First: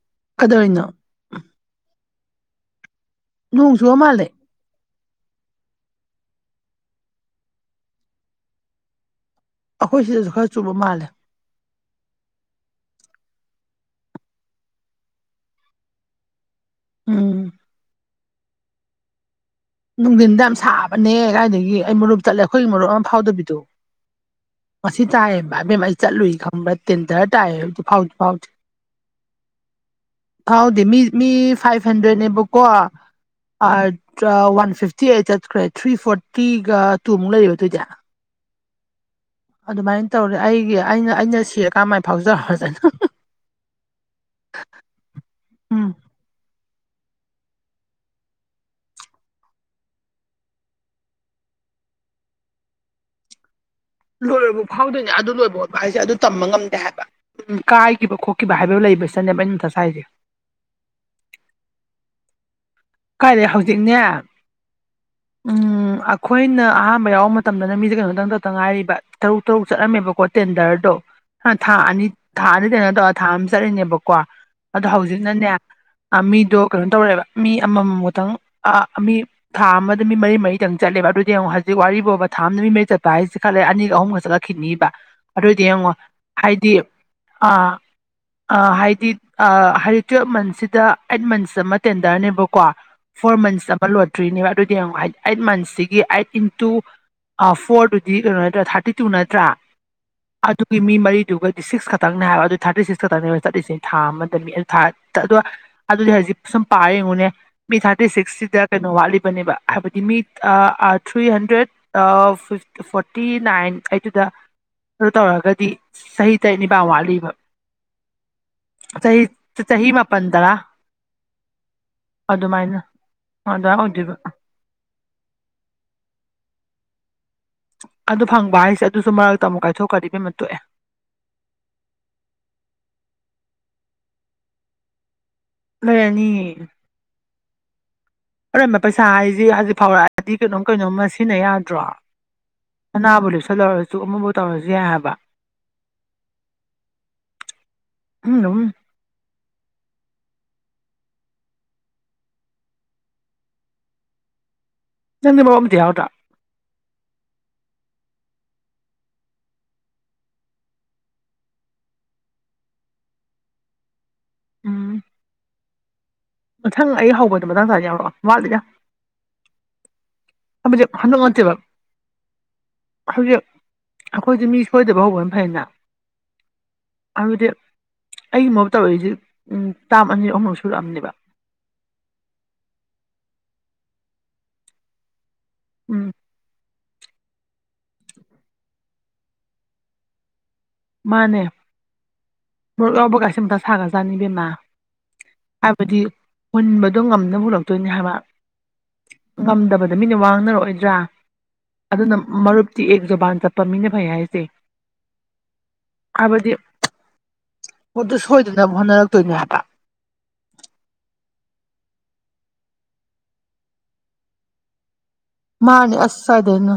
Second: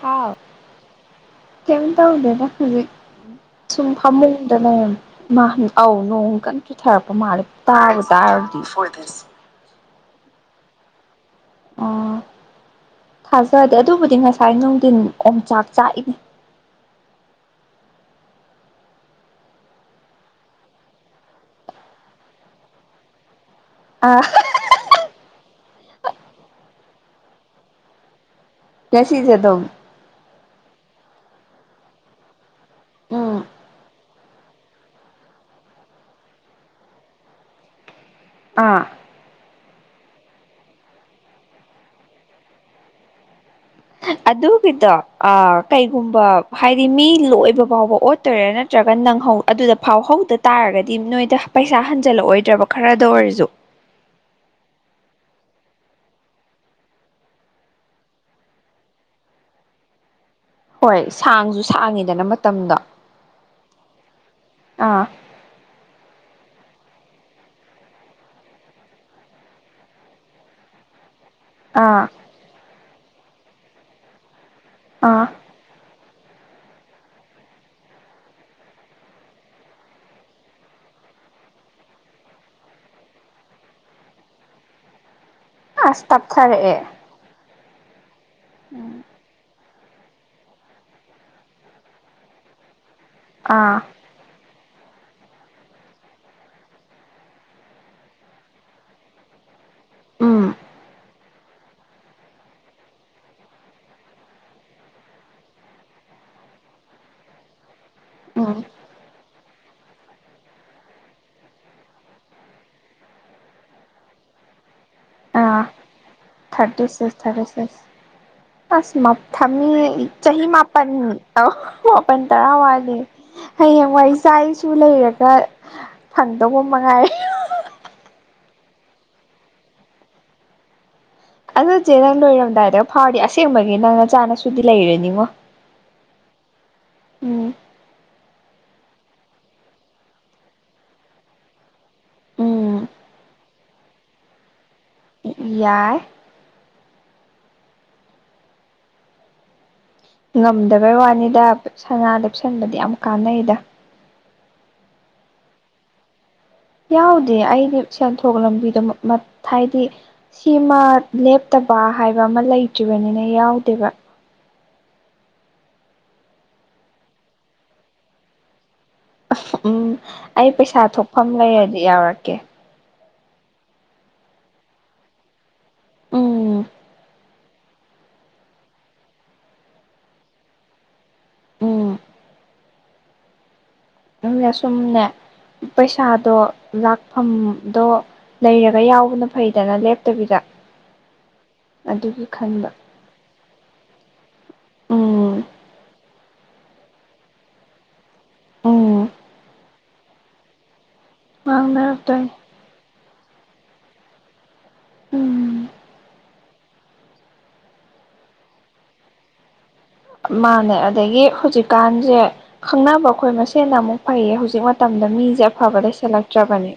ꯍꯥꯥꯎ ꯀꯗꯧꯔꯤꯅꯣ ꯀꯩꯝ ꯇꯧꯗꯦꯗ ꯍꯩꯖꯤꯛ ꯅꯣꯡ ꯁꯨꯝ ꯆꯨꯕ ꯃꯥꯜꯂꯦ ꯐꯃꯨꯡ ꯑꯗ ꯂꯩꯔꯝꯃꯤ ꯏꯃꯥ ꯑꯧ ꯅꯣꯡ ꯀꯟꯅ ꯆꯨꯊꯔꯛꯄ ꯃꯥꯜꯂꯦ ꯇꯥꯕꯨ ꯇꯥꯔꯨꯗꯤ ꯑꯈꯣꯏ ꯁꯤꯗꯁꯨ ꯈꯔ ꯆꯨꯕ ꯃꯥꯜꯂꯦ ꯑꯣ ꯊꯥꯖꯗꯦ ꯑꯗꯨꯕꯨꯗꯤ ꯉꯁꯥꯏ ꯅꯨꯡꯗꯤꯟ ꯑꯣꯝꯆꯥꯛ ꯆꯥꯛꯏ ꯎꯝ ꯅꯨꯡꯗꯤꯟꯗ ꯌꯥꯝ ꯁꯥꯕꯅꯦ ꯀꯥꯏꯗꯒꯤ ꯑꯩ ꯃꯔꯨꯞ ꯆꯠꯂꯦ ꯑꯩꯈꯣꯏꯒꯤ ꯃꯔꯨꯞ ꯑꯃ ꯐꯥꯎꯗꯕꯤꯗꯣ ꯑꯥ ꯉꯁꯤ ꯇꯥꯏꯌꯦꯕ ꯑꯕꯦꯝꯃ ꯑꯩ ꯆꯠꯂꯨꯏ ꯈꯪꯕ꯭ꯔꯥ ꯇꯦꯟꯗ꯭ꯔ ꯇꯥꯏꯑꯦꯕ ꯁꯨꯡꯐꯥꯎꯗꯤ ꯐꯥꯎꯗꯦ ꯉꯁꯤꯖꯨ ꯑꯗꯨꯝ ꯐꯥꯎꯗꯦ ꯃꯤ ꯃꯤ ꯐꯥꯏꯚ ꯍꯟꯗ꯭ꯔꯦꯠꯅꯦꯕꯀꯣ ꯎꯝ ꯑꯗꯥ ꯐꯤꯐꯇꯤꯑꯩꯠ ꯆꯠꯈ꯭ꯔꯦ ꯊ꯭ꯔꯤ ꯐꯣꯔꯇꯤꯒ ꯇꯨ ꯃꯨꯛ ꯂꯩꯔꯤꯕ ꯑꯗꯨꯗꯤ ꯑꯥ ꯑꯗꯨꯃꯥꯏ ꯇꯧꯔꯦ ꯑꯩꯒꯤ ꯑꯩꯅ ꯑꯩꯅ ꯁꯤꯔꯀꯥꯟ ꯃꯥꯏ ꯐꯥꯎꯖ ꯍꯧꯔꯖꯅꯨ ꯑꯗꯨꯒꯤꯗꯣ ꯑ ꯎꯝ ꯀꯩꯒꯨꯝꯕ ꯍꯥꯏꯗꯤ ꯃꯤ ꯂꯣꯏꯕ ꯐꯥꯎꯕ ꯑꯣꯠ ꯇꯣꯏꯔ ꯅꯠꯇ꯭ꯔꯒ ꯅꯪꯍꯧ ꯑꯗꯨꯗ ꯐꯥꯎꯍꯧꯗ ꯇꯥꯔꯒꯗꯤ ꯅꯣꯏꯗ ꯄꯩꯁꯥ ꯍꯟꯖꯜꯂꯛꯑꯣꯏꯗ꯭ꯔꯕ ꯈꯔꯗ ꯑꯣꯏꯔꯁꯨ ꯂꯣꯏꯔꯕꯧ ꯐꯥꯎꯗꯣꯏꯅꯦ ꯑꯗꯨ ꯂꯣꯏꯕ ꯑꯣꯠꯄ ꯍꯥꯏꯁꯦ ꯑꯗꯨ ꯇꯝꯕ ꯉꯝꯗꯦ ꯍꯥꯏꯕ ꯎꯝ ꯀꯥꯏꯒꯤꯕ ꯈꯣꯠꯈꯤꯕ ꯍꯥꯏꯕ ꯂꯩꯕꯁꯟꯅꯦ ꯑꯩꯅ ꯃꯊꯥ ꯁꯥꯏꯁꯦ ꯍꯣꯏ ꯁꯥꯡꯖꯨ ꯁꯥꯡꯉꯤꯗꯅ ꯃꯇꯝꯗꯣ ꯀꯥꯏꯗꯩ ꯍꯧꯖꯤꯛꯅꯦ ꯑꯥ ꯎꯝ ꯑꯈꯣꯏꯅ ꯑꯍꯝꯕ ꯌꯥꯎꯕ ꯃꯇꯝꯗꯅ ꯃꯤꯖꯦ ꯀꯩꯅꯣꯗꯪꯇꯧꯇ ꯉꯥꯏꯔꯤꯕ ꯇꯔꯨꯛ ꯇꯔꯨꯛ ꯆꯠꯂꯝꯃꯦꯕꯀꯣ ꯇꯦꯟꯗ꯭ꯔꯗꯣ ꯑ ꯊꯥ ꯑꯥ ꯑꯅꯤ ꯊꯥ ꯑꯅꯤꯗꯅꯦ ꯇꯧꯔ ꯊꯥ ꯑꯃ ꯆꯠꯂꯤꯅꯦꯕꯀꯣ ꯑꯗꯣ ꯑꯥ ꯍꯧꯖꯤꯛꯅꯅꯦ ꯑꯥ ꯃꯤꯗꯣ ꯀꯩꯅꯣ ꯇꯧꯔꯦꯕ ꯃꯤ ꯑꯃꯝꯃꯝ ꯈꯛꯇꯪ ꯑꯥ ꯃꯤ ꯊꯥ ꯑꯃꯗ ꯃꯤꯠ ꯃꯔꯤ ꯃꯔꯤꯇꯪ ꯆꯠꯂꯦꯕ ꯑꯗꯨꯗꯤ ꯊꯥ ꯑꯃꯗ ꯃꯤ ꯃꯔꯤ ꯃꯔꯤꯗꯡ ꯆꯠꯂꯦꯕ ꯑꯗꯨꯗꯤ ꯌꯦꯡꯉꯣ ꯍꯧꯖꯤꯛ ꯋꯥꯔꯤꯕꯣꯕ ꯊꯥ ꯑꯃꯗ ꯃꯤ ꯃꯔꯤ ꯆꯠꯄ ꯍꯥꯏꯁꯤ ꯈꯔ ꯑꯅꯤ ꯑꯍꯨꯝꯒ ꯆꯠꯂ ꯛ ꯈꯤꯅꯤꯕ ꯑꯗꯨꯑꯣꯗꯤ ꯌꯦꯡꯉꯣ ꯑꯁ ꯍꯥꯏꯗꯤ ꯇꯞꯊꯔꯛꯑꯦ ꯑ ꯑ ꯎꯝ ꯍꯥꯏꯗꯤ ꯑ ꯍꯥꯏꯗꯤ ꯇꯨꯋꯦꯜꯞ ꯃꯟꯠꯁꯤꯗ ꯑꯩꯠ ꯃꯟꯁ ꯑꯃ ꯇꯦꯟꯗ꯭ꯔꯅꯦꯕꯀꯣ ꯐꯣꯔ ꯃꯟꯁ ꯑꯥ ꯑꯃ ꯂꯣꯏ ꯇ꯭ꯔꯤꯅꯦꯕ ꯑꯗꯨꯗꯤ ꯌꯦꯡꯉꯣ ꯑꯩꯠ ꯑꯩꯠ ꯃꯟꯁꯁꯤꯒꯤ ꯑꯩꯠ ꯏꯟꯇꯨ ꯑ ꯐꯣꯔꯗꯨꯗꯤ ꯀꯩꯅꯣ ꯅꯠꯇ꯭ꯔꯥ ꯊꯥꯔꯇꯤꯇꯨ ꯅꯠꯇ꯭ꯔꯥ ꯎꯝ ꯑꯗꯨꯒꯤ ꯃꯤ ꯃꯔꯤꯗꯨꯒꯗꯤ ꯁꯤꯛꯁ ꯈꯛꯇꯪꯅꯤ ꯍꯥꯏꯕ ꯑꯗꯨ ꯊꯥꯔꯇꯤꯁꯤꯛꯁ ꯈꯛꯇꯅꯦꯕ ꯆꯠꯂꯤꯁꯤ ꯊꯥ ꯑꯃꯗ ꯃꯤ ꯑꯗꯨ ꯊꯥ ꯑꯗꯨꯗꯤ ꯍꯧꯖꯤꯛ ꯁꯨꯝ ꯄꯥꯔ ꯌꯦꯡꯉꯨꯅꯦ ꯃꯤ ꯊꯥꯔꯇꯤ ꯎꯝ ꯁꯤꯛꯁꯁꯤꯗ ꯀꯩꯅꯣ ꯋꯥꯠꯂꯤꯕꯅꯦ ꯕ ꯍꯥꯏꯕꯗꯤ ꯃꯤꯠ ꯑ ꯑꯥ ꯊ꯭ꯔꯤꯍꯟꯗ꯭ꯔꯦꯠ ꯑ ꯐꯤꯞ ꯐꯣꯔꯇꯤ ꯅꯥꯏꯟ ꯑꯩꯠꯇꯨꯗ ꯑꯗꯨ ꯑꯥ ꯇꯧꯔꯒꯗꯤ ꯆꯍꯤ ꯇꯔꯦꯠ ꯊꯥꯔꯇꯤ ꯅꯤꯄꯥꯟ ꯁꯤꯛꯁ ꯋꯥꯠꯂꯤꯕ ꯊꯥꯔꯇꯤ ꯁꯤꯛꯁ ꯆꯍꯤ ꯆꯍꯤ ꯃꯄꯟ ꯇꯔꯥ ꯄꯟ ꯑꯣ ꯃꯥꯄꯟ ꯇꯔꯥ ꯑꯗꯨꯃꯥꯏꯅ ꯋꯥꯂꯤ ꯑꯗꯨꯃꯥꯏꯅ ꯍꯌꯦꯡꯋꯥꯏ ꯑꯣꯏꯗꯣꯏꯕ ꯏꯆꯥ ꯏꯁꯨ ꯁꯨ ꯂꯩꯔꯒ ꯐꯪꯗꯧꯕ ꯃꯉꯥꯏꯔꯦ ꯑꯗꯨ ꯐꯪꯕ ꯍꯥꯏꯁꯦ ꯑꯗꯨꯁꯨ ꯃꯔꯛꯇ ꯑꯃꯨꯛ ꯀꯥꯏꯊꯣꯛꯈ꯭ꯔꯗꯤ ꯏꯕꯦꯝꯃ ꯇꯣꯛꯑꯦ ꯑꯗꯨ ꯆꯦ ꯅꯪ ꯂꯣꯏꯔꯝꯗꯥꯏꯗ ꯐꯥꯎꯔꯗꯤ ꯑꯁꯦꯡꯕꯒꯤ ꯅꯪ ꯅꯆꯥ ꯅꯁꯨꯗꯤ ꯂꯩꯔꯅꯤꯉꯣ ꯂꯩꯔꯅꯤ ꯎꯝ ꯑꯔꯦꯝꯕ ꯄꯩꯁꯥ ꯍꯥꯏꯖꯤ ꯍꯧꯖꯤꯛ ꯐꯥꯎꯔꯛꯑꯗꯤ ꯀꯩꯅꯣꯝ ꯀꯩꯅꯣꯝꯃ ꯁꯤꯖꯤꯟꯅ ꯌꯥꯗ꯭ꯔꯣ ꯎꯝ ꯁꯅꯥꯕꯨ ꯂꯦꯞꯁꯜꯍꯧꯔꯖꯨ ꯑꯃꯕꯨ ꯇꯧꯔꯖꯨ ꯌꯥꯏ ꯍꯥꯏꯕ ꯌꯥꯏ ꯎꯝ ꯉꯝꯗꯕꯩ ꯋꯥꯅꯤꯗ ꯁꯅꯥ ꯂꯦꯞꯁꯟꯕꯗꯤ ꯌꯥꯝ ꯀꯥꯟꯅꯩꯗ [inaudible] ꯌꯥꯎꯗꯦ ꯑꯩꯗꯤ ꯁꯦꯟꯊꯣꯛ ꯂꯝꯕꯤꯗ ꯍꯥꯏꯗꯤ ꯁꯤ ꯃꯥ ꯂꯦꯞꯇꯕ ꯍꯥꯏꯕ ꯑꯃꯥ ꯂꯩꯇ꯭ꯔꯤꯕꯅꯤꯅ ꯌꯥꯎꯗꯦꯕ ꯎꯝ ꯃꯊꯪ ꯑꯩ ꯍꯧꯕꯗꯨ ꯃꯇꯥꯡ ꯆꯥꯔꯗꯤ ꯌꯥꯎꯔꯛꯑꯣ ꯋꯥꯠꯂꯤꯗ ꯎꯝ ꯑꯩ ꯍꯥꯏꯕꯗꯤ ꯄꯩꯁꯥ ꯍꯟꯗꯛ ꯊꯣꯛꯐꯝ ꯅꯠꯇꯦꯕ ꯂꯩꯔꯗꯤ ꯌꯥꯎꯔꯛꯀꯦ ꯍꯧꯖꯤꯛ ꯑꯩꯈꯣꯏꯗꯤ ꯃꯤ ꯁꯣꯏꯗꯕ ꯍꯧꯕꯅ ꯐꯩꯅ ꯎꯝ [inaudible] ꯎꯝ ꯎꯝꯅꯦꯁꯨꯝꯅꯦ ꯎꯝ ꯄꯩꯁꯥꯗꯣ ꯂꯥꯛ ꯐꯝꯗꯣ ꯂꯩꯔꯒ ꯌꯥꯎꯕꯅ ꯐꯩꯗꯅ ꯂꯦꯞꯇꯕꯤꯗ [inaudible] ꯑꯗꯨꯒꯤ ꯈꯟꯕ ꯎꯝ ꯍꯥꯏꯕꯗꯤ ꯃꯨꯟꯕꯗꯣ ꯉꯝꯅꯕ ꯍꯨꯜꯂꯛꯇꯣꯏꯅꯦ ꯍꯥꯏꯕ ꯎꯝ ꯉꯝꯗꯕꯗ ꯃꯤꯅ ꯋꯥ ꯉꯥꯡꯅꯔꯛꯑꯣꯏꯗ꯭ꯔꯥ ꯑꯗꯨꯅ ꯉꯥꯡꯅꯔꯛꯇꯣꯏꯅꯦ ꯃꯔꯨꯞꯇꯤ ꯑꯦꯛ ꯖꯕꯥꯟ ꯆꯠꯄ ꯃꯤꯅ ꯐꯩ ꯍꯥꯏꯖꯦ ꯎꯝ ꯍꯥꯏꯕꯗꯤ ꯄꯣꯠꯇꯨ ꯁꯣꯏꯗꯅꯕ ꯍꯣꯠꯅꯔꯛꯇꯣꯏꯅꯦ ꯍꯥꯏꯕ ꯃꯥꯅꯦ ꯑꯗꯒꯤ ꯍꯧꯖꯤꯛꯀꯥꯟꯖꯦ ꯈꯪꯅꯕ ꯑꯩꯈꯣꯏ ꯃꯁꯦꯅ ꯑꯃꯨꯛ ꯐꯩꯌꯦ ꯍꯧꯖꯤꯛ ꯃꯇꯝꯗ ꯃꯤꯖꯦ ꯑꯐꯕ ꯃꯥꯅꯦ ꯑꯁ ꯂꯩꯁꯤꯜꯂꯛꯇ꯭ꯔꯕꯅꯦ ꯀꯥꯏꯗꯩꯅꯣ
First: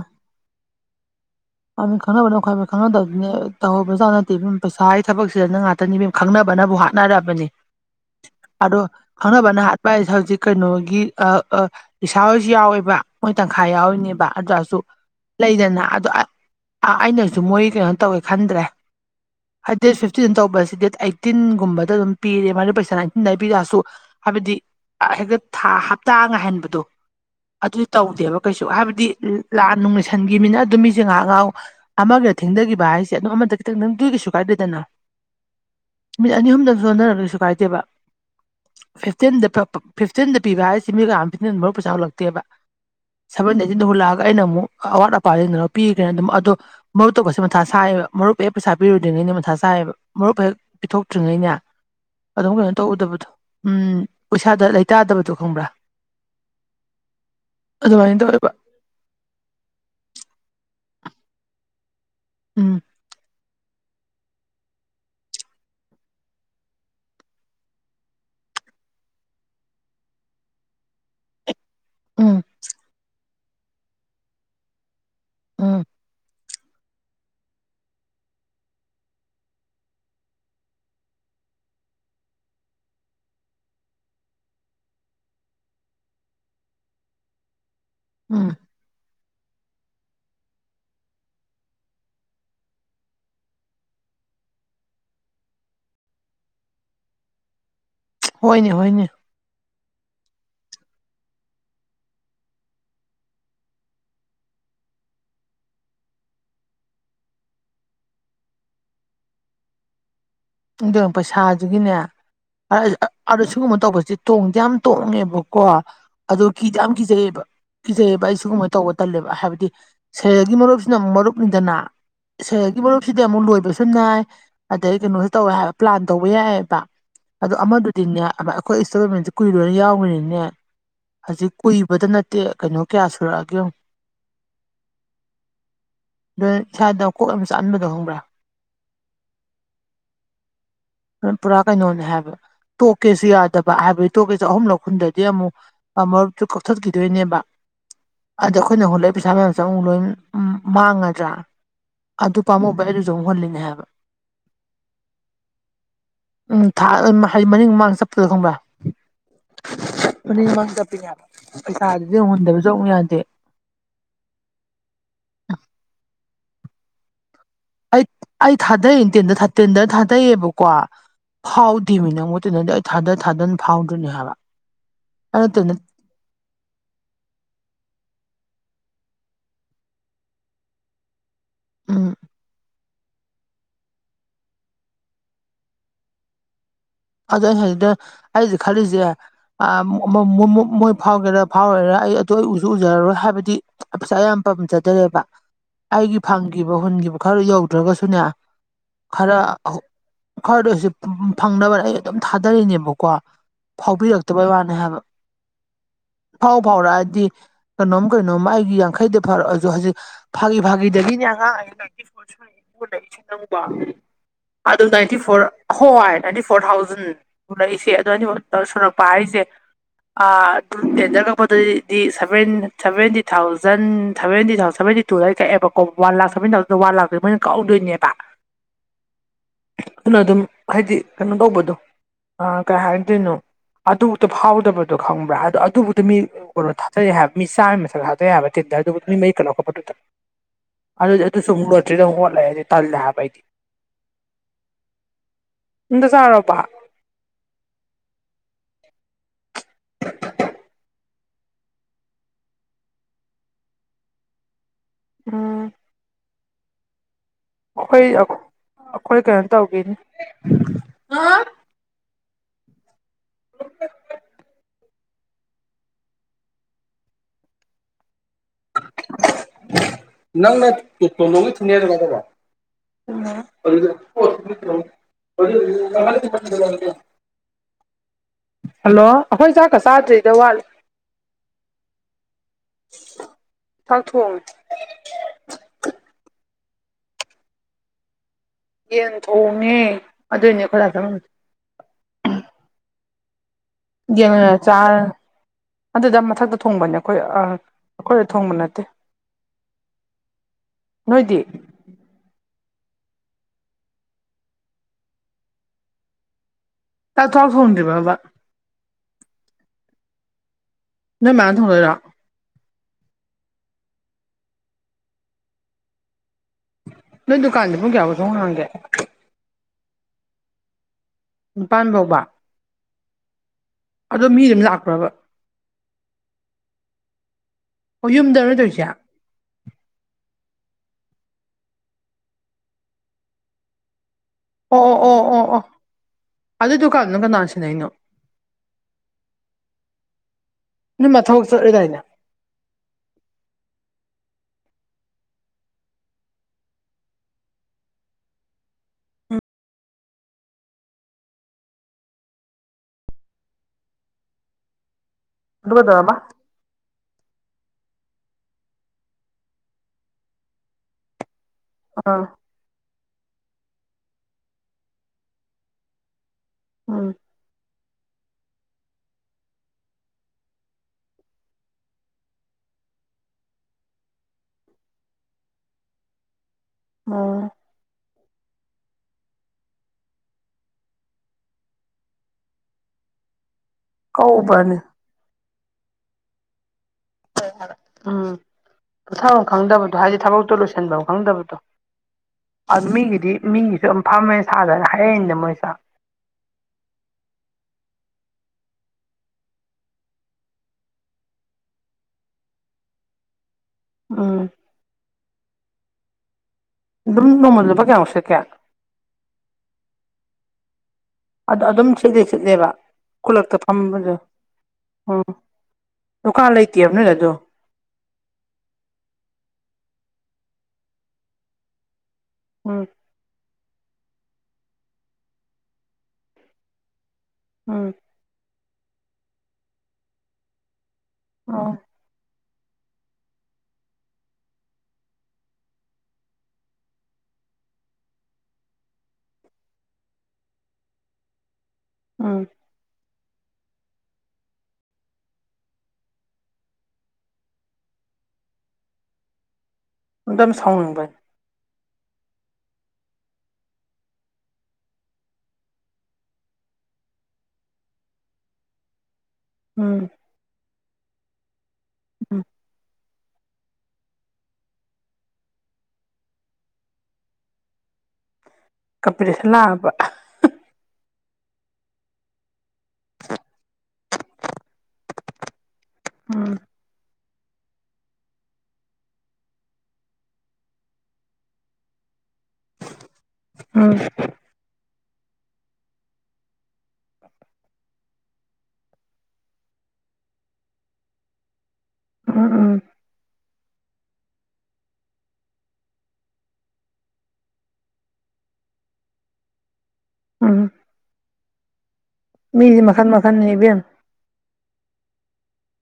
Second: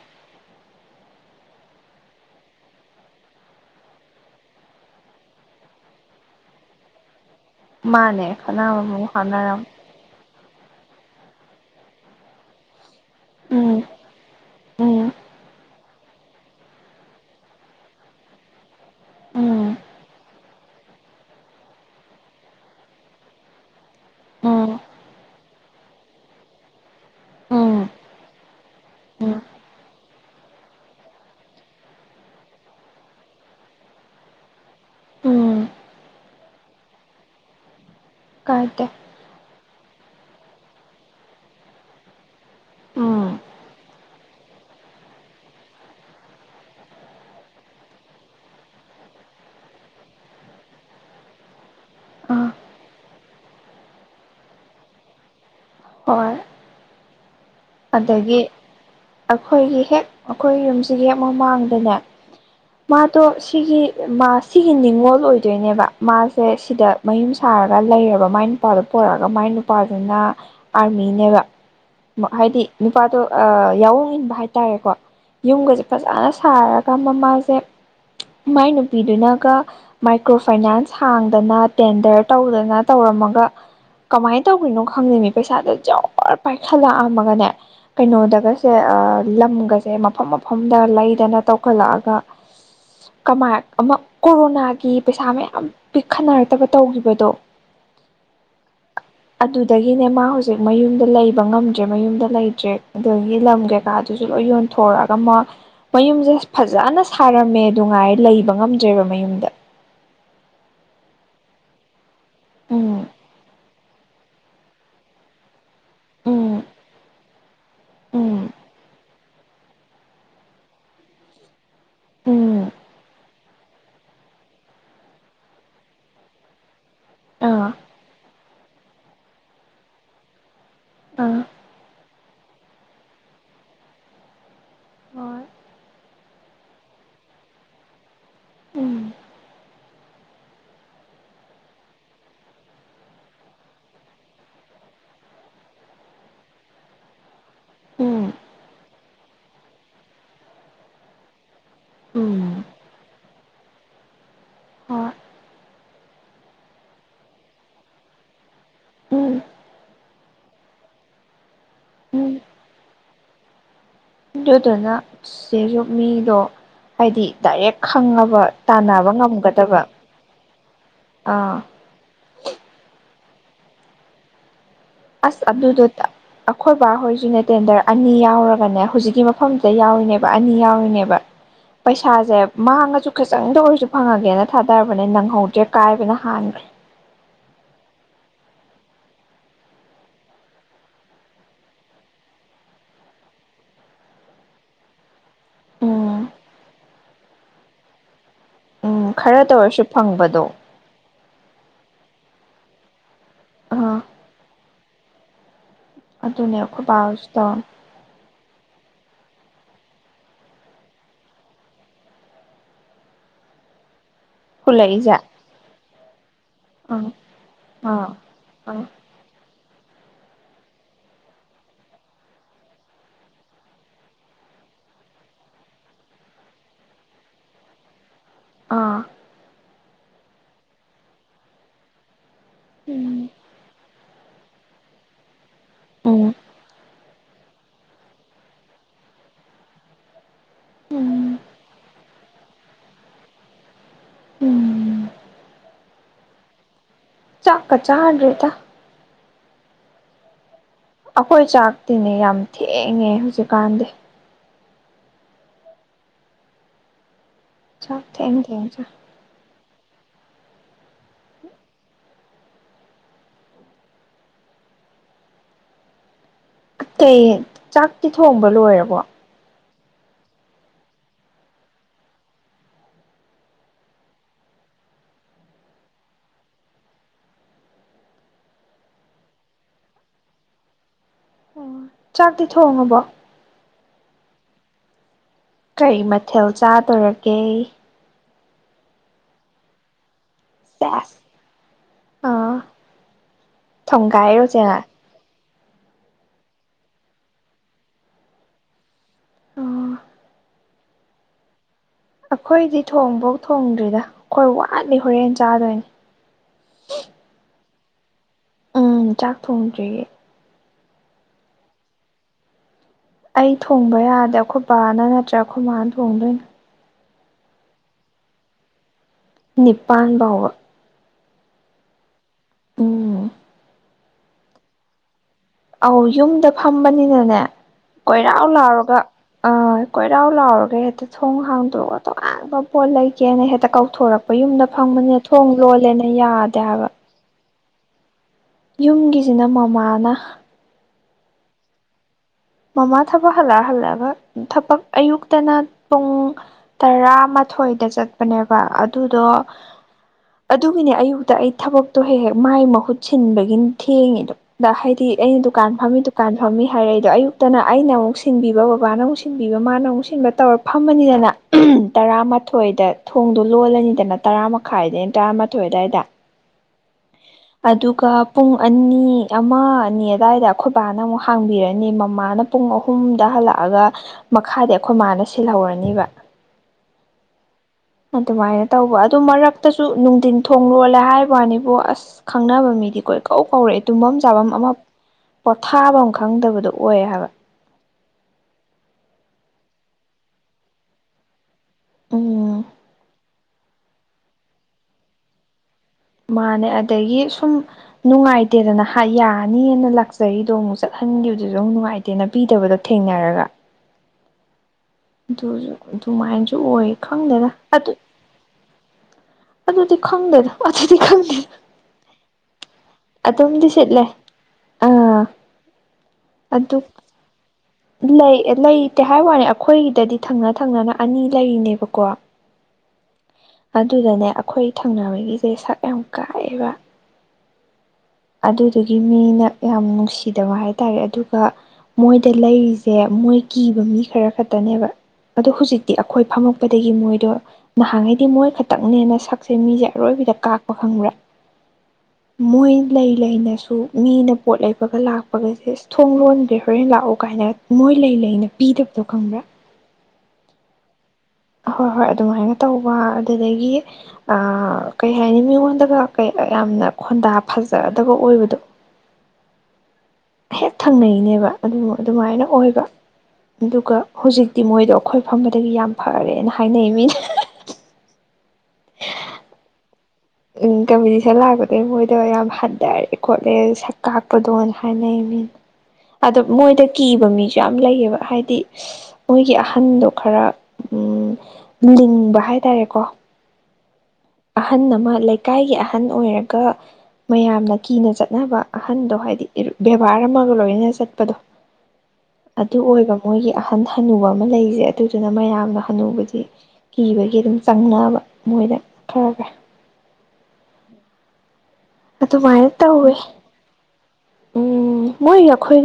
ꯃꯤ ꯈꯪꯅꯕꯅꯈ ꯐ ꯈꯪꯅꯗꯕꯁꯤꯅ‌ꯦ ꯇꯧꯍꯧꯕꯖꯥꯠ ꯅꯠꯇꯦ ꯏꯕ‌ꯦꯝ ꯄꯩꯁꯥꯒꯤ ꯊꯕꯛꯁꯤꯗꯅ ꯉꯥꯛ ꯇꯅꯤ ꯏꯕꯦꯝꯃ ꯈꯪꯅꯕꯅꯕꯨ ꯍꯥꯠꯅꯔꯕꯅꯤ ꯃꯥꯅꯦ ꯈꯪꯅꯕꯕꯨꯛ ꯍꯥꯠꯅꯔꯝ ꯃꯥꯏ ꯍꯧꯖꯤꯛ ꯀꯩꯅꯣꯒꯤ ꯑꯥ ꯑꯥ ꯏꯁꯥ ꯍꯣꯏꯖꯨ ꯌꯥꯎꯋꯦꯕ ꯃꯣꯏ ꯇꯪꯈꯥꯏ ꯎꯝ ꯌꯥꯎꯔꯤꯅꯦꯕ ꯑꯗ‌ꯣꯏꯇꯖꯨ ꯎꯝ ꯂꯩꯗꯅ ꯑꯗꯨ ꯑꯥ ꯑꯩꯅꯖꯨ ꯃꯣꯏ ꯀꯩꯅꯣ ꯇꯧꯋꯦ ꯈꯟꯗ꯭ꯔꯦ ꯎꯝ ꯍꯥꯏ ꯗꯦꯠ ꯐꯤꯐꯇꯤꯟ ꯇꯧꯕꯁꯤ ꯗꯦꯠ ꯑꯩꯠꯇꯤꯟꯒꯨꯝꯕꯗ ꯑꯗꯨꯝ ꯄꯤꯔꯦ ꯃꯔꯨꯞ ꯄꯩꯁꯥ ꯅꯥꯏꯟꯇꯤꯟꯗ ꯄꯤꯔꯛꯑꯁꯨ ꯍꯥꯏꯕꯗꯤ ꯎꯝ ꯍꯦꯛꯇ ꯊꯥ ꯍꯞꯇꯥ ꯑꯃꯥ ꯉꯥꯏꯍꯟꯕꯗꯣ ꯎꯝ ꯑꯗꯨꯗꯤ ꯇꯧꯗꯦꯕ ꯀꯩꯁꯨ ꯍꯥꯏꯕꯗꯤ ꯂꯥꯟ ꯅꯨꯡ ꯂꯩꯁꯟꯒꯤꯝꯅꯤꯅ ꯑꯗꯨꯝ ꯃꯤ ꯖ‌ꯦ ꯉꯥꯍꯥꯛ ꯉꯥꯍꯥꯛ ꯑꯃꯒ ꯊ‌ꯦꯡꯗꯈꯤꯕ ꯍꯥꯏꯖ‌ꯦ ꯗꯨꯝ ꯑꯃꯗ ꯈꯤꯇꯪ ꯗꯪꯗꯤ ꯀꯩꯁꯨ ꯀꯥꯏꯗ‌ꯦꯗꯅ ꯎꯝ ꯃꯤꯠ ꯑꯅꯤ ꯑꯍꯨꯝꯗꯪ ꯆꯣꯟꯗꯔꯖꯨ ꯀꯩꯁꯨ ꯀꯥꯏꯗꯦꯕ ꯀꯥꯏꯗ‌ꯦ ꯐꯤꯐꯇꯤꯟꯗ ꯐꯤꯐꯇꯤꯟꯗ ꯄꯤꯕ ꯍꯥꯏꯖ‌ꯦ ꯃꯤ ꯀꯅꯥꯝ ꯐꯤꯞꯇꯤꯟ ꯄꯩꯁꯥ ꯍꯨꯜꯂꯛꯇꯦꯕ ꯎꯝ ꯁꯚꯦꯟꯇꯤꯟꯗ ꯍꯨꯜꯂꯛꯑꯒ ꯑꯩꯅ ꯑꯃꯨꯛ ꯑꯋꯥꯠ ꯑꯄꯥꯅꯔ ꯄꯤꯈ꯭ꯔꯦꯅ ꯑꯗꯨꯝ ꯑꯗꯣ ꯃꯔꯨꯞꯇꯧꯕꯖ‌ꯦ ꯃꯊꯥ ꯁꯥꯏꯑꯦꯕ ꯃꯔꯨꯞ ꯍꯦꯛ ꯄꯩꯁꯥ ꯄꯤꯔꯨꯗꯔꯤꯉꯩ ꯃꯊꯥ ꯁꯥꯏꯕ ꯃꯔꯨꯞ ꯍꯦꯛ ꯄꯤꯊꯣꯛꯇ꯭ꯔꯤꯉꯩꯩꯅꯦ ꯑꯥ ꯑꯗꯨꯝ ꯀꯩꯅꯣ ꯇꯧꯔꯨꯗꯕꯗꯣ ꯎꯝ ꯏꯁꯥꯗ ꯂꯩꯇꯥꯗꯕꯗꯣ ꯈꯪꯕ꯭ꯔꯥ ꯍꯣꯏ ꯑꯗꯨꯃꯥꯏꯅ ꯑꯗꯒꯤ ꯇꯧꯋꯦꯕ ꯑꯩꯈꯣꯏꯒꯤ ꯍꯦꯛ ꯑꯩꯈꯣꯏ ꯌꯨꯝꯁꯤꯒꯤ ꯍꯦꯛ ꯃꯃꯥꯡꯗꯅꯦ ꯎꯝ ꯃꯥꯇꯣ ꯁꯤꯒꯤ ꯃꯥ ꯁꯤꯒꯤ ꯅꯤꯉꯣꯜ ꯑꯣꯏꯗꯣꯏꯅꯦꯕ ꯃꯥꯁꯦ ꯁꯤꯗ ꯃꯌꯨꯝ ꯁꯥꯔꯒ ꯂꯩꯔꯕ ꯃꯥꯏ ꯅꯨꯄꯥꯗꯨ ꯄ‌ꯣꯔꯛꯑꯒ ꯃꯥꯏ ꯅꯨꯄꯥꯗꯨꯅ ꯑꯥꯔꯃꯤꯅꯦꯕ ꯎꯝ ꯍꯥꯏꯗꯤ ꯅꯨꯄꯥꯗꯣ ꯑꯥ ꯌꯥꯋꯣꯡꯏꯟꯕ ꯍꯥꯏꯇꯥꯔꯦꯀꯣ ꯎꯝ ꯌꯨꯝꯒꯖꯦ ꯐꯖꯅ ꯁꯥꯔꯒ ꯃꯃꯥꯁꯦ ꯃꯥꯏ ꯅꯨꯨꯄꯤꯗꯨꯅꯒ ꯃꯥꯏꯀ꯭ꯔꯣ ꯐꯥꯏꯅꯥꯟꯁ ꯍꯥꯡꯗꯅ ꯇꯦꯟꯗꯔ ꯇꯧꯗꯅ ꯇꯧꯔꯝꯃꯒ ꯀꯃꯥꯏ ꯇꯧꯒꯔꯤꯅꯣ ꯈꯪꯗ‌ꯦꯃꯤ ꯄꯩꯁꯥꯗꯣ ꯖ‌ꯣꯔ ꯄꯥꯏꯈꯠꯂꯛꯑꯝꯃꯒꯅꯦ ꯎꯝ ꯀꯩꯅꯣꯗꯒ ꯁꯦ ꯂꯝꯒꯁꯦ ꯃꯐꯝ ꯃꯐꯝꯗ ꯂꯩꯗꯅ ꯇꯧꯈꯠꯂꯛꯑꯒ ꯀꯃꯥꯏ ꯑꯃ ꯀꯣꯔꯣꯅꯥꯒꯤ ꯄꯩꯁꯥ ꯃꯌꯥꯝ ꯄꯤꯛꯈꯠꯅꯔꯛꯇꯕ ꯇꯧꯒꯤꯕꯗꯣ [unintelligible] ꯍꯣꯏꯅꯦ ꯍꯣꯏꯅꯦ ꯑꯗꯨꯗꯒꯤꯅꯦ ꯃꯥ ꯍꯧꯖꯤꯛ ꯃꯌꯨꯝꯗ ꯂꯩꯕ ꯉꯝ ꯗ꯭ꯔ‌ꯦ ꯃꯌꯨꯝꯗ ꯂꯩꯇꯔꯦ ꯑꯗꯒꯤ ꯂꯝ ꯀꯩꯀꯥꯗꯨꯁꯨ ꯂꯣꯏ ꯌꯣꯟꯊꯣꯔꯛꯑꯒ ꯃꯥ ꯃꯌꯨꯝꯖꯦ ꯐꯖꯅ ꯁꯥꯔꯝꯃꯦꯗꯨꯉꯥꯏꯔꯦ ꯂꯩꯕ ꯉꯝꯗ꯭ꯔꯦꯕ ꯃꯌꯨꯝꯗ ꯑꯗꯣ ꯄꯩꯁꯥꯗꯨꯒꯤꯅꯦ ꯎꯝ ꯑꯗꯣ ꯁꯤꯒꯨꯝꯕ ꯇꯧꯕꯁꯤ ꯇꯣꯡꯗꯤ ꯌꯥꯝ ꯇꯣꯡꯉꯦꯕ ꯀꯣ ꯑꯗꯨ ꯎꯝ ꯀꯤꯗꯤ ꯌꯥꯝ ꯀꯤꯖꯩꯑꯕ ꯀꯤꯖꯩꯕ ꯎꯝ ꯑꯩ ꯁꯤꯒꯨꯝꯕ ꯇꯧꯕ ꯇꯥꯜꯂꯦꯕ ꯍꯥꯏꯕꯗꯤ ꯁꯦꯔꯦꯜꯒꯤ ꯃꯔꯨꯞꯁꯤꯅ ꯑꯃꯨꯛ ꯃꯔꯨꯞꯅꯤꯗꯅ ꯎꯝ ꯁꯦꯔ‌ꯦꯜꯒꯤ ꯃꯔꯨꯞꯁꯤꯗꯤ ꯑꯃꯨꯛ ꯂꯣꯏꯕꯁꯨ ꯅꯥꯏ ꯑꯗꯩ ꯀꯩꯅꯣ ꯇꯧꯋꯦ ꯍꯥꯏꯕ ꯄ꯭ꯂꯥꯟ ꯇꯧꯕ ꯌꯥꯏ ꯍꯥꯏꯕ ꯑꯗꯨ ꯑꯥ ꯑꯃꯗꯨ ꯗꯤꯅꯦ ꯑꯕ ꯑꯩꯈꯣꯏ ꯁ꯭ꯇꯣꯞ ꯄꯦꯃꯦꯠꯖꯦ ꯀꯨꯏꯔꯣꯏꯅ ꯌꯥꯎꯔꯨꯔꯦꯅꯦ ꯑꯥ ꯍꯧꯖꯤꯛ ꯀꯨꯏꯕꯗ ꯅꯠ ꯇꯦ ꯀꯩꯅꯣ ꯀꯌꯥ ꯁꯨꯔꯛꯑꯒꯦ ꯌꯦꯡꯉꯣ ꯍꯣꯏ [unintelligible] ꯁ꯭ꯋꯥꯏꯗ ꯀꯣꯛ ꯌꯥꯝ ꯆꯥꯛꯍꯟꯕꯗꯣ ꯈꯪꯕ꯭ꯔꯥ ꯎꯝ ꯄꯨꯔꯥ ꯀꯩꯅꯣꯅꯦ ꯍꯥꯏꯕ ꯇꯣꯛꯀꯦꯁꯨ ꯌꯥꯗꯕ ꯍꯥꯏꯕꯗꯤ ꯇꯣꯛꯀꯦꯁꯨ ꯑꯍꯨꯝꯂꯛ ꯍꯨꯟꯗꯔꯗꯤ ꯑꯃꯨꯛ ꯃꯔꯨꯞꯇꯨ ꯀꯛꯊꯠꯈꯤꯗꯣꯏꯅꯦꯕ ꯎꯝ ꯑꯗ ꯑꯩꯈꯣꯏꯅ ꯍꯨꯜꯂꯛꯏꯕ ꯄꯩꯁꯥ ꯃꯌꯥꯝꯁꯦ ꯑꯃꯨꯛ ꯂꯣꯏꯟ ꯃꯥꯡꯉꯥꯗ꯭ꯔꯥ ꯑꯗꯨ ꯎꯝ ꯄꯥꯝꯃꯨꯕꯩ ꯑꯩꯗꯨꯁꯨ ꯑꯃꯨꯛ ꯍꯨꯜꯂꯤꯅꯦ ꯍꯥꯏꯕ ꯍ‌ꯣꯏ ꯎꯝ [unintelligible] ꯃꯅꯤꯡ ꯃꯃꯥꯡ ꯆꯠꯄꯗꯣ ꯈꯪꯕ꯭ꯔꯥ ꯎꯝ ꯃꯅꯤꯡ ꯃꯃꯥꯡ ꯆꯞꯄꯤꯅꯦ ꯍꯥꯏꯕ ꯄꯩꯁꯥꯗꯨꯗꯤ ꯑꯃꯨꯛ ꯎꯝ ꯍꯨꯟꯗꯕꯁꯨ ꯑꯃꯨꯛ ꯌꯥꯗꯦ ꯑꯗꯨꯗꯨꯅ ꯆꯦꯖꯨ ꯃꯤꯗꯣ ꯍꯥꯏꯗꯤ ꯗꯥꯏꯔꯦꯛ ꯑꯩ ꯈꯪꯉꯕ ꯑꯩ ꯊꯥꯗꯩ ꯇꯥꯟꯅꯕ ꯇꯦꯟꯗꯔ ꯊꯥ ꯉꯝꯒꯗꯕ ꯇꯦꯟꯗꯔ ꯊꯥꯗꯩꯌꯦꯕꯀꯣꯥ ꯑꯥ ꯐꯥꯎ ꯇꯦꯃꯤ ꯅꯪꯕꯣ ꯇꯦꯟꯗꯔꯗꯤ ꯑꯩ ꯊꯥꯗ ꯊꯥꯗꯅ ꯐꯥꯎꯗ꯭ꯔꯤꯅꯦ ꯍꯥꯏꯕ ꯑꯗꯨ ꯑꯁ ꯅꯠꯇꯅ ꯑꯗꯨꯗꯣ ꯇ ꯑꯈꯣꯏ ꯕꯥ ꯍꯣꯏꯁꯨꯅꯦ ꯇꯦꯟꯗꯔ ꯑꯅꯤ ꯌꯥꯎꯔꯒꯅꯦ ꯍꯧꯖꯤꯛꯀꯤ ꯃꯐꯝꯗꯨꯗ ꯌꯥꯎꯔꯤꯅꯦꯕ ꯑꯅꯤ ꯌꯥꯎꯔꯤꯅꯦꯕ ꯎꯝ ꯄꯩꯁꯥꯖꯦ ꯃꯥꯡꯉꯁꯨ ꯈꯤꯇꯪꯗ ꯑꯣꯏꯔꯁꯨ ꯐꯪꯉꯒꯦꯅ ꯊꯥꯗꯔꯕꯅꯦ ꯅꯪꯍꯧꯗ꯭ꯔꯦ ꯀꯥꯏꯕꯅ ꯍꯥꯟꯒ꯭ꯔꯦ ꯑꯗꯣ ꯑꯩ ꯍꯧꯖꯤꯛꯇ ꯑꯩ ꯍꯧꯖꯤꯛ ꯈꯜꯂꯤꯁꯦ ꯑꯥ ꯃꯣ ꯃꯣ ꯃꯣ ꯃꯣꯏ ꯐꯥꯎꯒꯦꯔꯥ ꯐꯥꯎꯔꯣꯏꯔꯥ ꯑꯩ ꯑꯗꯨ ꯑꯩ ꯎꯁꯨ ꯎꯖꯔꯔꯣꯏ ꯍꯥꯏꯕꯗꯤ ꯄꯩꯁꯥ ꯌꯥꯝ ꯄꯥꯝꯖꯗꯔꯦꯕ ꯎꯝ ꯑꯩꯒꯤ ꯐꯪꯈꯤꯕ ꯍꯨꯟꯒꯤꯕ ꯈꯔ ꯌꯧꯗ꯭ꯔꯒꯁꯨꯅꯦ ꯎꯝ ꯈꯔ ꯈꯔꯇ ꯑꯍꯨ ꯑꯣꯏꯔꯁꯨ ꯐꯪꯕꯗꯣ ꯈꯔꯗ ꯑꯣꯏꯁꯨ ꯐꯪꯅꯕꯅ ꯑꯩ ꯑꯗꯨꯝ ꯊꯥꯗꯔꯤꯅꯦꯕꯀꯣ ꯑꯥ ꯐꯥꯎꯕꯤꯔꯛꯇꯕꯩ ꯋꯥꯅꯦ ꯍꯥꯏꯕ ꯑꯗꯨꯅꯦ ꯐꯥꯎꯕꯨ ꯑꯩꯈꯣꯏ ꯕꯥ ꯐꯥꯎꯔꯛꯑꯗꯤ ꯍꯣꯏꯁꯨ ꯇꯧꯔꯝꯃꯦ ꯀꯩꯅꯣꯝ ꯀꯩꯅꯣꯝ ꯑꯩꯒꯤ ꯌꯥꯡꯈꯩꯗ ꯐꯥꯔꯛꯑꯁꯨ ꯍꯧꯖꯤꯛ ꯐꯥꯒꯤ ꯐꯥꯒꯤꯗꯒꯤꯅꯤ ꯑꯉꯥꯡ ꯑꯩ ꯅꯥꯏꯟꯇꯤ ꯐꯣꯔ [unintelligible] ꯑꯗꯨ ꯍꯨꯜꯂꯛꯏꯁꯦ ꯅꯥꯏꯟꯇꯤ ꯐꯣꯔ ꯍꯣꯏ ꯅꯥꯏꯟꯇꯤ ꯐꯣꯔ ꯊꯥꯎꯖꯠ ꯑꯥ ꯎꯝ ꯍꯨꯜꯂꯛꯏꯁꯦ ꯑꯥ ꯑꯗꯨ ꯅꯥꯏꯟꯇꯤ ꯐꯣꯔ ꯊꯥꯎꯖꯟ ꯑꯥ ꯁꯨꯔꯛꯄ ꯍꯥꯏꯖꯦ ꯑꯥ ꯑꯗꯨꯝ ꯇꯦꯟꯗꯔ ꯀꯛꯄꯗꯗꯤ seven seventy thousand seventy thousand seventy ꯇꯨꯗꯩ ꯀꯛꯑꯦꯕꯀꯣ ꯋꯥꯟ ꯂꯥꯛ ꯁꯚꯦꯟ ꯊꯥꯎꯖꯟꯗ ꯋꯥꯟ ꯂꯥꯛꯇꯨꯗꯤ ꯃꯣꯏꯅ ꯀꯛꯍꯧꯗꯣꯏꯅꯦꯕ ꯑꯥ ꯑꯗꯨꯅ ꯑꯗꯨꯝ ꯍꯥꯏꯗꯤ ꯀꯩꯅꯣ ꯇꯧꯕꯗꯣ ꯑꯥ ꯀꯩ ꯎꯝ ꯍꯥꯏꯗꯣꯏꯅꯣ ꯑꯗꯨꯕꯥꯎꯇ ꯐꯥꯎꯗꯕꯗꯣ ꯈꯪꯕ꯭ꯔꯥ ꯑꯗꯣ ꯑꯗꯨꯕꯥꯎꯗ ꯃꯤ ꯎꯝ ꯀꯩꯅꯣ ꯊꯥꯗꯔꯤ ꯍꯥꯏꯕ ꯃꯤ ꯆꯥꯝꯃꯩ ꯃꯊꯛꯇ ꯊꯥꯗꯩ ꯍꯥꯏꯕ ꯇꯦꯟꯗꯔꯗꯨꯕꯨ ꯃꯤ ꯃꯔꯤ ꯈꯛ ꯂꯧꯈꯠꯄꯗꯨꯗ ꯑꯗꯨꯗꯤ ꯎꯝ ꯑꯗꯨꯁꯨ ꯑꯃꯨꯛ ꯂꯣꯇ꯭ꯔꯤꯗꯣ ꯑꯃꯨꯛ ꯑꯣꯠ ꯂꯩꯔꯅꯤ ꯇꯜꯂꯦ ꯍꯥꯏꯕ ꯑꯩꯗꯤ ꯎꯝ ꯆꯥꯛ ꯆꯥꯔꯕꯣ ꯆꯥꯛꯀ ꯆꯥꯗ꯭ꯔꯤꯗ [unintelligible] ꯑꯈꯣꯏ ꯆꯥꯛꯇꯤꯅꯦ ꯌꯥꯝ ꯊꯦꯡꯉꯦ ꯍꯧꯖꯤꯛꯀꯥꯟꯗꯤ ꯎꯝ ꯆꯥꯛ ꯑꯩꯈꯣꯏ ꯊꯦꯡ ꯊꯦꯡ ꯆꯥꯏ ꯑꯩꯈꯣꯏ ꯀꯩꯅꯣ ꯇꯧꯒꯤꯅꯤ [unintelligible] [unintelligible] ꯆꯥꯛꯇꯤ ꯊꯣꯡꯕ ꯂꯣꯏꯔꯕꯣ ꯅꯪꯅ ꯇꯣ ꯇꯣꯂꯣꯉꯩ ꯊꯤꯅꯦ ꯍꯥꯏꯗꯣ ꯀꯃꯥꯏ ꯇꯧꯕ [unintelligible] [unintelligible] ꯍꯜꯂꯣ ꯑꯈꯣꯏ ꯆꯥꯛꯀ ꯆꯥꯗ꯭ꯔꯤꯗ ꯋꯥꯠꯂꯤ ꯑꯣ ꯆꯥꯛꯇꯤ ꯊꯣꯡꯉꯕꯣ ꯆꯥꯛ ꯊꯣꯡꯉꯦ ꯀꯔꯤ ꯃꯊꯦꯜ ꯆꯥꯗꯣꯔꯒꯦ ꯌꯦꯟ ꯊꯣꯡꯉꯦ ꯑꯗꯨꯏꯅꯦ ꯑꯈꯣꯏ ꯗꯥ ꯁꯦꯁ ꯆꯪꯉꯛꯑꯝꯃꯤ ꯑꯥ ꯊꯣꯡꯒꯥꯏꯔꯣ ꯆꯦ [unintelligible] ꯉꯥ ꯆꯥꯔ ꯑꯗꯨꯗ ꯃꯊꯛꯇ ꯊꯣꯡꯕꯅꯦ ꯑꯈꯣꯏ ꯑꯥ ꯑꯈꯣꯏꯗ ꯊꯣꯡꯕ ꯅꯠꯇꯦ ꯑꯣ ꯅꯣꯏꯗꯤ ꯑꯈꯣꯏꯗꯤ ꯊꯣꯡꯕꯧ ꯊꯣꯡꯗ꯭ꯔꯤꯗ ꯑꯈꯣꯏ ꯋꯥꯠꯂꯤ ꯍꯣꯔꯦꯟ ꯆꯥꯗꯣꯏꯅꯤ ꯇ ꯊꯣ ꯐꯣꯟꯗꯕꯕꯕꯥ ꯎꯝ ꯆꯥꯛ ꯊꯣꯡꯗ꯭ꯔꯤꯌꯦ ꯅꯣꯏ ꯃꯌꯥꯝꯅ ꯊꯣꯡꯅꯣꯏꯔꯥ ꯑꯩ ꯊꯣꯡꯕ ꯌꯥꯗꯦ ꯑꯩꯈꯣꯏ ꯕꯥꯅ ꯅꯠꯇ꯭ꯔꯥ ꯑꯩꯈꯣꯏ ꯃꯥꯅ ꯊꯣꯡꯗꯣꯏꯅꯤ ꯅꯣꯏ ꯗꯨꯀꯥꯟꯗꯤ ꯄꯨꯡ ꯀꯌꯥꯕꯨꯁꯨꯣꯡ ꯍꯥꯡꯒꯦ ꯅꯤꯄꯥꯥꯟ ꯐꯥꯎꯕ ꯄꯥꯟ ꯐꯥꯎꯕ ꯎꯝ ꯑꯗꯣ ꯃꯤ ꯑꯗꯨꯝ ꯂꯥꯛꯄ꯭ꯔꯕ ꯑꯧ ꯌꯨꯝꯗ ꯐꯝꯕꯅꯤꯅꯅꯦ ꯑꯣ ꯀꯣꯏꯔꯥꯎ ꯌꯨꯝꯗꯔꯣ ꯅꯣꯏ ꯇꯧꯔꯤꯁꯦ ꯂꯥꯎꯔꯒ ꯑꯣ ꯑ ꯀꯣꯏꯔꯥꯎ ꯂꯥꯎꯔꯒꯦ ꯍꯦꯛꯇ ꯊꯣꯡ ꯍꯥꯡꯗꯣꯛꯑꯒ ꯇꯣꯉꯥꯟꯕ ꯄꯣꯠ ꯂꯩꯒꯦꯅ ꯍꯦꯛꯇ ꯀꯧꯊꯣꯔꯛꯄ ꯑꯩꯣꯏ ꯌꯨꯝꯗ ꯑꯣ ꯐꯪꯕꯅꯤꯅ ꯊꯣꯡ ꯂꯣꯜꯂꯦꯅ ꯌꯥꯗꯦ ꯍꯥꯏꯕ ꯑ ꯅꯅꯥꯁꯤꯗ ꯂꯩꯣ ꯌꯨꯝꯒꯤꯁꯤꯅ ꯃꯃꯥꯅ ꯅꯣꯏ ꯃꯊꯧꯛ ꯆꯠꯂꯣꯏꯗꯥꯏꯅꯦ ꯃꯃꯥ ꯊꯕꯛ ꯍꯜꯂꯛꯑ ꯍꯜꯂꯛꯑꯒ ꯊꯕꯛ ꯑꯌꯨꯛꯇꯅ ꯄꯨꯡ ꯇꯔꯥꯃꯥꯊꯣꯏꯗ ꯆꯠꯄꯅꯦꯕ ꯑꯗꯨꯗꯣ ꯑꯗꯨꯒꯤꯅꯦ ꯑꯌꯨꯛꯇ ꯑꯩ ꯊꯕꯛꯇꯣ ꯍꯦꯛ ꯍꯦꯛ ꯃꯥꯏ ꯃꯍꯨꯠ ꯁꯤꯟꯕꯒꯤ ꯊꯦꯡꯉꯤꯗꯣ ꯑ ꯍꯥꯏꯗꯤ ꯑꯩꯅ ꯗꯨꯀꯥꯟ ꯑꯗꯨꯒ ꯐꯝꯃꯤ ꯇꯧꯔꯕ ꯗꯨꯀꯥꯟ ꯐꯝꯃꯤ ꯍꯥꯏꯔꯛꯏ ꯑꯗ ꯑꯌꯛ ꯠꯇꯅ ꯑꯩꯅ ꯑꯃꯨꯛ ꯁꯤꯟꯕꯤꯕ ꯕꯕꯥꯅ ꯑꯃꯨꯛ ꯁꯤꯟꯕꯤꯕ ꯃꯥꯅ ꯑꯃꯨꯛ ꯁꯤꯟꯕ ꯇꯧꯔ ꯐꯝꯃꯅꯤꯗꯅ ꯑꯥ ꯇꯔꯥꯃꯥꯊꯣꯏꯗ ꯊꯣꯡꯗꯣ ꯂꯣꯜꯂꯅꯤꯗꯅ ꯇꯔꯥ ꯃꯈꯥꯏꯗꯩꯅ ꯇꯔꯥꯃꯥꯊꯣꯏ ꯑꯗꯨꯋꯥꯏꯗ ꯎꯝ ꯑꯗꯨꯒ ꯄꯨꯡ ꯑꯅꯤ ꯑꯃ ꯑꯅꯤ ꯑꯗꯨꯋꯥꯏꯗ ꯑꯩꯈꯣꯏ ꯕꯥꯅ ꯑꯃꯨꯛ ꯍꯥꯡꯕꯤꯔꯅꯤ ꯃꯃꯥꯅ ꯄꯨꯡ ꯑꯍꯨꯝꯗ ꯍꯜꯂꯛꯑꯒ ꯃꯈꯥꯗ ꯑꯩꯈꯣꯏ ꯃꯥꯅ ꯁꯤꯜꯍꯧꯔꯅꯤꯕ ꯑꯣ ꯑꯗꯨ ꯑꯗꯨꯃꯔ ꯇꯧꯕ ꯑꯗꯨ ꯃꯔꯛꯇꯁꯨ ꯅꯨꯡꯊꯤꯟ ꯊꯣꯡ ꯂꯣꯜꯂꯦ ꯍꯥꯏꯕꯅꯤꯕꯨ ꯑꯁ ꯈꯪꯅꯕ ꯃꯤꯗꯤ ꯀꯣꯏ ꯀꯧ ꯀꯧꯔꯛꯑꯦ ꯇꯨꯝꯐꯝ ꯆꯥꯐꯝ ꯑꯃ ꯀꯧꯕ꯭ꯔꯅꯦ ꯄꯣꯊꯥꯐꯝ ꯑꯃ ꯈꯪꯗꯕꯗꯣ ꯑꯣꯏ ꯍꯥꯏꯕ ꯎꯝ ꯄ ꯄꯨꯊꯐꯝ ꯈꯪꯗꯕꯗꯣ ꯍꯥꯏꯗꯤ ꯊꯕꯛꯇꯣ ꯂꯣꯏꯁꯤꯟꯐꯝ ꯈꯪꯗꯕꯗꯣ ꯎꯝ ꯑꯗꯨ ꯃꯤꯒꯤꯗꯤ ꯃꯤꯒꯤꯁꯨ ꯌꯥꯝ ꯐꯝꯃꯦ ꯁꯥꯗꯅ ꯍꯥꯏꯔꯛꯏꯅꯦ ꯃꯣꯏꯁ ꯃꯥꯅꯦ ꯑꯗꯒꯤ ꯁꯨꯝ ꯅꯨꯡꯉꯥꯏꯇꯦꯗꯅꯍ ꯌꯥꯅꯤꯅ ꯂꯥꯛꯆꯔꯤꯗꯣ ꯑꯃꯨꯛ ꯆꯠꯍꯟꯈꯤꯕꯗꯨꯁꯨ ꯑꯃꯨꯛ ꯅꯨꯡꯉꯥꯏꯇꯦ ꯑꯠꯇꯦꯅ ꯄꯤꯗꯕꯗꯣ ꯊꯦꯡꯅꯔꯒ ꯎꯝ ꯊꯃꯥꯏꯁꯨ ꯑꯣꯏꯣꯏ ꯑꯗꯨꯝ ꯅꯣꯡꯃꯟꯖꯕ ꯀꯌꯥꯃꯨꯛꯦ ꯀꯌꯥ ꯑꯗꯨꯗꯤꯤ ꯈꯪꯗꯦ ꯑꯇꯊꯤ ꯈꯪꯗ ꯑ ꯑꯗꯨꯝ ꯁꯤꯠꯂꯤꯦ ꯁꯤꯠꯂꯦꯕ ꯈꯨꯂꯛꯇ ꯑꯗꯨꯝꯗꯤ ꯁꯤꯠꯂꯦ ꯐꯝꯕꯗ ꯑꯥ ꯎꯝ ꯗꯨꯀꯥꯟ ꯑꯗꯨ ꯂꯩꯇꯦꯕ ꯅꯣꯏ ꯑ ꯑꯗꯨꯣ ꯂꯩ ꯂꯩꯇꯦ ꯍꯥꯏ ꯋꯥꯅꯦꯦ ꯑꯩꯈꯣꯏꯒꯤꯗꯗꯤ ꯊꯪꯅ ꯊꯪꯅꯅ ꯑꯅꯤ ꯂꯩꯔꯤꯅꯦꯕꯀꯣ ꯎꯝ ꯑꯗꯨꯗꯅꯦ ꯑꯩꯈꯣꯏ ꯊꯪꯅꯕꯒꯤꯁꯦ ꯁꯛ ꯌꯥꯝ ꯀꯥꯏꯑꯦꯕ ꯎꯝ ꯑꯗꯨꯗꯨꯒꯤ ꯃꯤꯅ ꯌꯥꯝ ꯅꯨꯡꯁꯤꯗꯕ ꯍꯥꯏꯇꯥꯔꯦ ꯑꯗꯨꯒ ꯑꯣ ꯃꯣꯏꯗ ꯂꯩꯔꯤꯁꯦ ꯃꯣꯏ ꯀꯤꯕ ꯃꯤ ꯈꯔ ꯈꯛꯇꯅꯦꯕ ꯑꯗꯣ ꯍꯧꯖꯤꯛꯇꯤ ꯑꯩꯈꯣꯏ ꯐꯝꯃꯛꯄꯗꯒꯤ ꯃꯣꯏꯗꯣ ꯅꯍꯥꯟꯈꯩꯗꯤ ꯃꯣꯏ ꯈꯛꯇꯛꯅꯦꯅ ꯁꯛꯁꯦ ꯃꯤꯁꯦ ꯑꯔꯣꯏꯕꯤꯗ ꯀꯥꯛꯄ ꯈꯪꯕ꯭ꯔꯥ ꯎꯝ ꯃꯣꯏ ꯂꯩ ꯂꯩꯅꯁꯨ ꯃꯤꯅ ꯄꯣꯠ ꯂꯩꯕꯒ ꯂꯥꯛꯄꯒꯁꯦ ꯑ ꯊꯣꯡ ꯂꯣꯟꯒꯦ ꯍꯣꯔꯣꯏꯦꯟ ꯂꯥꯛꯑꯣ ꯀꯥꯏꯅ ꯃꯣꯏ ꯂꯩ ꯂꯩꯅ ꯄꯤꯗꯕꯗꯣ ꯈꯪꯕ꯭ꯔꯥ ꯑꯝꯇꯝ ꯁꯥꯎꯅꯤꯡꯕ ꯍꯣꯏ ꯍꯣꯏ ꯑꯗꯨꯃꯥꯏꯅ ꯇꯧꯕ ꯑꯗꯨꯗꯒꯤ ꯑ ꯀꯩ ꯍꯥꯏꯅꯤ ꯃꯤꯉꯣꯟꯗꯒ ꯌꯥꯝꯅ ꯈꯣꯟꯗꯥ ꯐꯖꯒꯗꯕ ꯑꯣꯏꯕꯗꯣ [unintelligible] ꯎꯝ ꯍꯦꯛ ꯊꯪꯅꯩꯅꯦꯕ ꯑꯗꯨ ꯎꯝ ꯑꯗꯨꯃꯥꯏꯅ ꯑꯣꯏꯕ ꯑꯗꯨꯒ ꯍꯧꯖꯤꯛꯇꯤ ꯃꯣꯏꯗꯣ ꯑꯩꯈꯣꯏ ꯐꯝꯕꯗꯒꯤ ꯌꯥꯝ ꯐꯔꯦꯅ ꯍꯥꯏꯅꯩ ꯃꯤꯅ ꯀꯄꯤꯔꯁꯂꯕ [inaudible] ꯎꯝ ꯀꯝꯄꯤꯇꯤꯁꯟ ꯂꯥꯛꯄꯗꯒꯤ ꯃꯣꯏꯗꯣ ꯌꯥꯝ ꯍꯟꯊꯔꯦ ꯈꯣꯠꯂꯦ ꯁꯛ ꯀꯥꯛꯄꯗꯣꯅ ꯍꯥꯏꯅꯩ ꯃꯤꯅ ꯑꯗꯣ ꯎꯝ ꯃꯣꯏꯗ ꯀꯤꯕ ꯃꯤꯁꯨ ꯌꯥꯝ ꯂꯩꯌꯦꯕ ꯍꯥꯏꯗꯤ ꯃꯣꯏꯒꯤ ꯑꯍꯟꯗꯣ ꯈꯔ ꯂꯤꯡꯕ ꯍꯥꯏꯇꯥꯔꯦꯀꯣ ꯎꯝ ꯑꯍꯟ ꯑꯃ ꯂꯩꯀꯥꯏꯒꯤ ꯑꯍꯟ ꯑꯣꯏꯔꯒ ꯃꯌꯥꯝꯅ ꯀꯤꯅ ꯆꯠꯅꯕ ꯑꯍꯟꯗꯣ ꯍꯥꯏꯗꯤ ꯕꯦꯕꯥꯔ ꯑꯃꯒ ꯂꯣꯏꯅꯅ ꯆꯠꯄꯗꯣ ꯎꯝ ꯎꯝ ꯑꯗꯨ ꯑꯣꯏꯕ ꯃꯣꯏꯒꯤ ꯑꯍꯜ ꯍꯟꯅꯨꯕ ꯑꯃ ꯂꯩꯖꯦ ꯑꯗꯨꯗꯨꯅ ꯃꯌꯥꯝꯅ ꯍꯟꯅꯨꯕꯁꯤ ꯀꯤꯕꯒꯤ ꯑꯗꯨꯝ ꯆꯪꯅꯕ ꯃꯣꯏꯗ ꯈꯔ ꯈꯔ ꯎꯝ ꯑꯗꯨꯃꯥꯏꯅ ꯃꯤꯗꯤ ꯃꯈꯟ ꯇꯧꯋꯦ ꯃꯈꯟꯅꯤ ꯏꯕꯦꯝ ꯎꯝ ꯃꯣꯏ ꯑꯩꯈꯣꯏ